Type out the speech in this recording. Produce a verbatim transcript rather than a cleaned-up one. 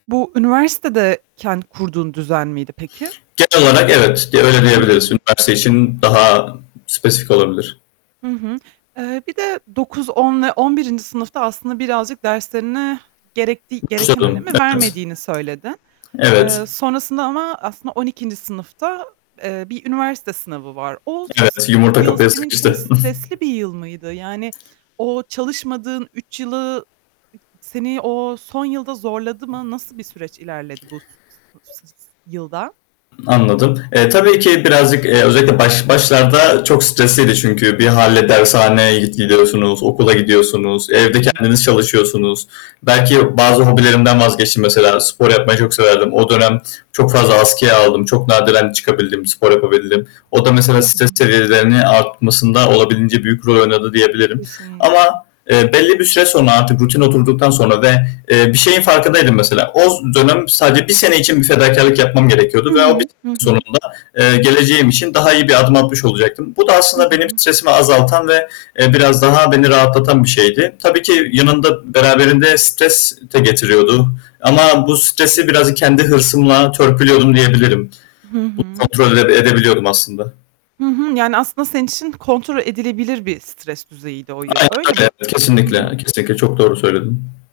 Bu, üniversitede kendi kurduğun düzen miydi peki? Genel olarak evet. Ge öyle Hı diyebiliriz. hı. Üniversite Hı için hı. daha spesifik olabilir. Hı hı. Eee, bir de dokuz on ve on birinci sınıfta aslında birazcık derslerine gerektiği gereken önemi [unintelligible] Evet. vermediğini söyledin. Eee, Evet. sonrasında ama aslında, on ikinci sınıfta, eee, bir üniversite sınavı var. O Evet. Yumurta yıl kapıya senin için sıkıştı. stresli bir yıl mıydı? Yani, o çalışmadığın üç yılı, seni o son yılda zorladı mı? Nasıl bir süreç ilerledi bu s s yılda? Anladım. Eee, tabii ki birazcık, eee, özellikle baş başlarda çok stresliydi. Çünkü bir hâle dershaneye git gidiyorsunuz, okula gidiyorsunuz, Hı evde hı. kendiniz çalışıyorsunuz. Belki bazı hobilerimden vazgeçtim mesela. Spor yapmayı Hımm. çok severdim. O dönem çok fazla askıya aldım. Çok nadiren çıkabildim, spor yapabildim. O da Hı mesela stres hı. seviyelerinin artmasında olabildiğince büyük rol oynadı diyebilirim Kesinlikle. ama, eee, belli bir süre sonra artık rutin oturduktan sonra ve, eee, bir şeyin farkındaydım mesela. O dönem sadece bir sene için bir fedakârlık yapmam I gerekiyordu ve o hı. bir sene Hı hı. sonunda, eee, geleceğim için daha iyi bir adım atmış olacaktım. Bu da Hı aslında benim hı. stresimi azaltan ve, eee, biraz daha beni rahatlatan bir şeydi. Tabii ki yanında beraberinde stres de getiriyordu ama bu stresi biraz kendi hırsımla törpülüyordum, diyebilirim. Hı Bunu hı. kontrol ede edebiliyordum aslında. Hı hı. Yani, aslında senin için kontrol edilebilir bir stres düzeyiydi o yıl, Aynen öyle mi? öyle. Hı hı. Kesinlikle kesinlikle çok doğru söyledin.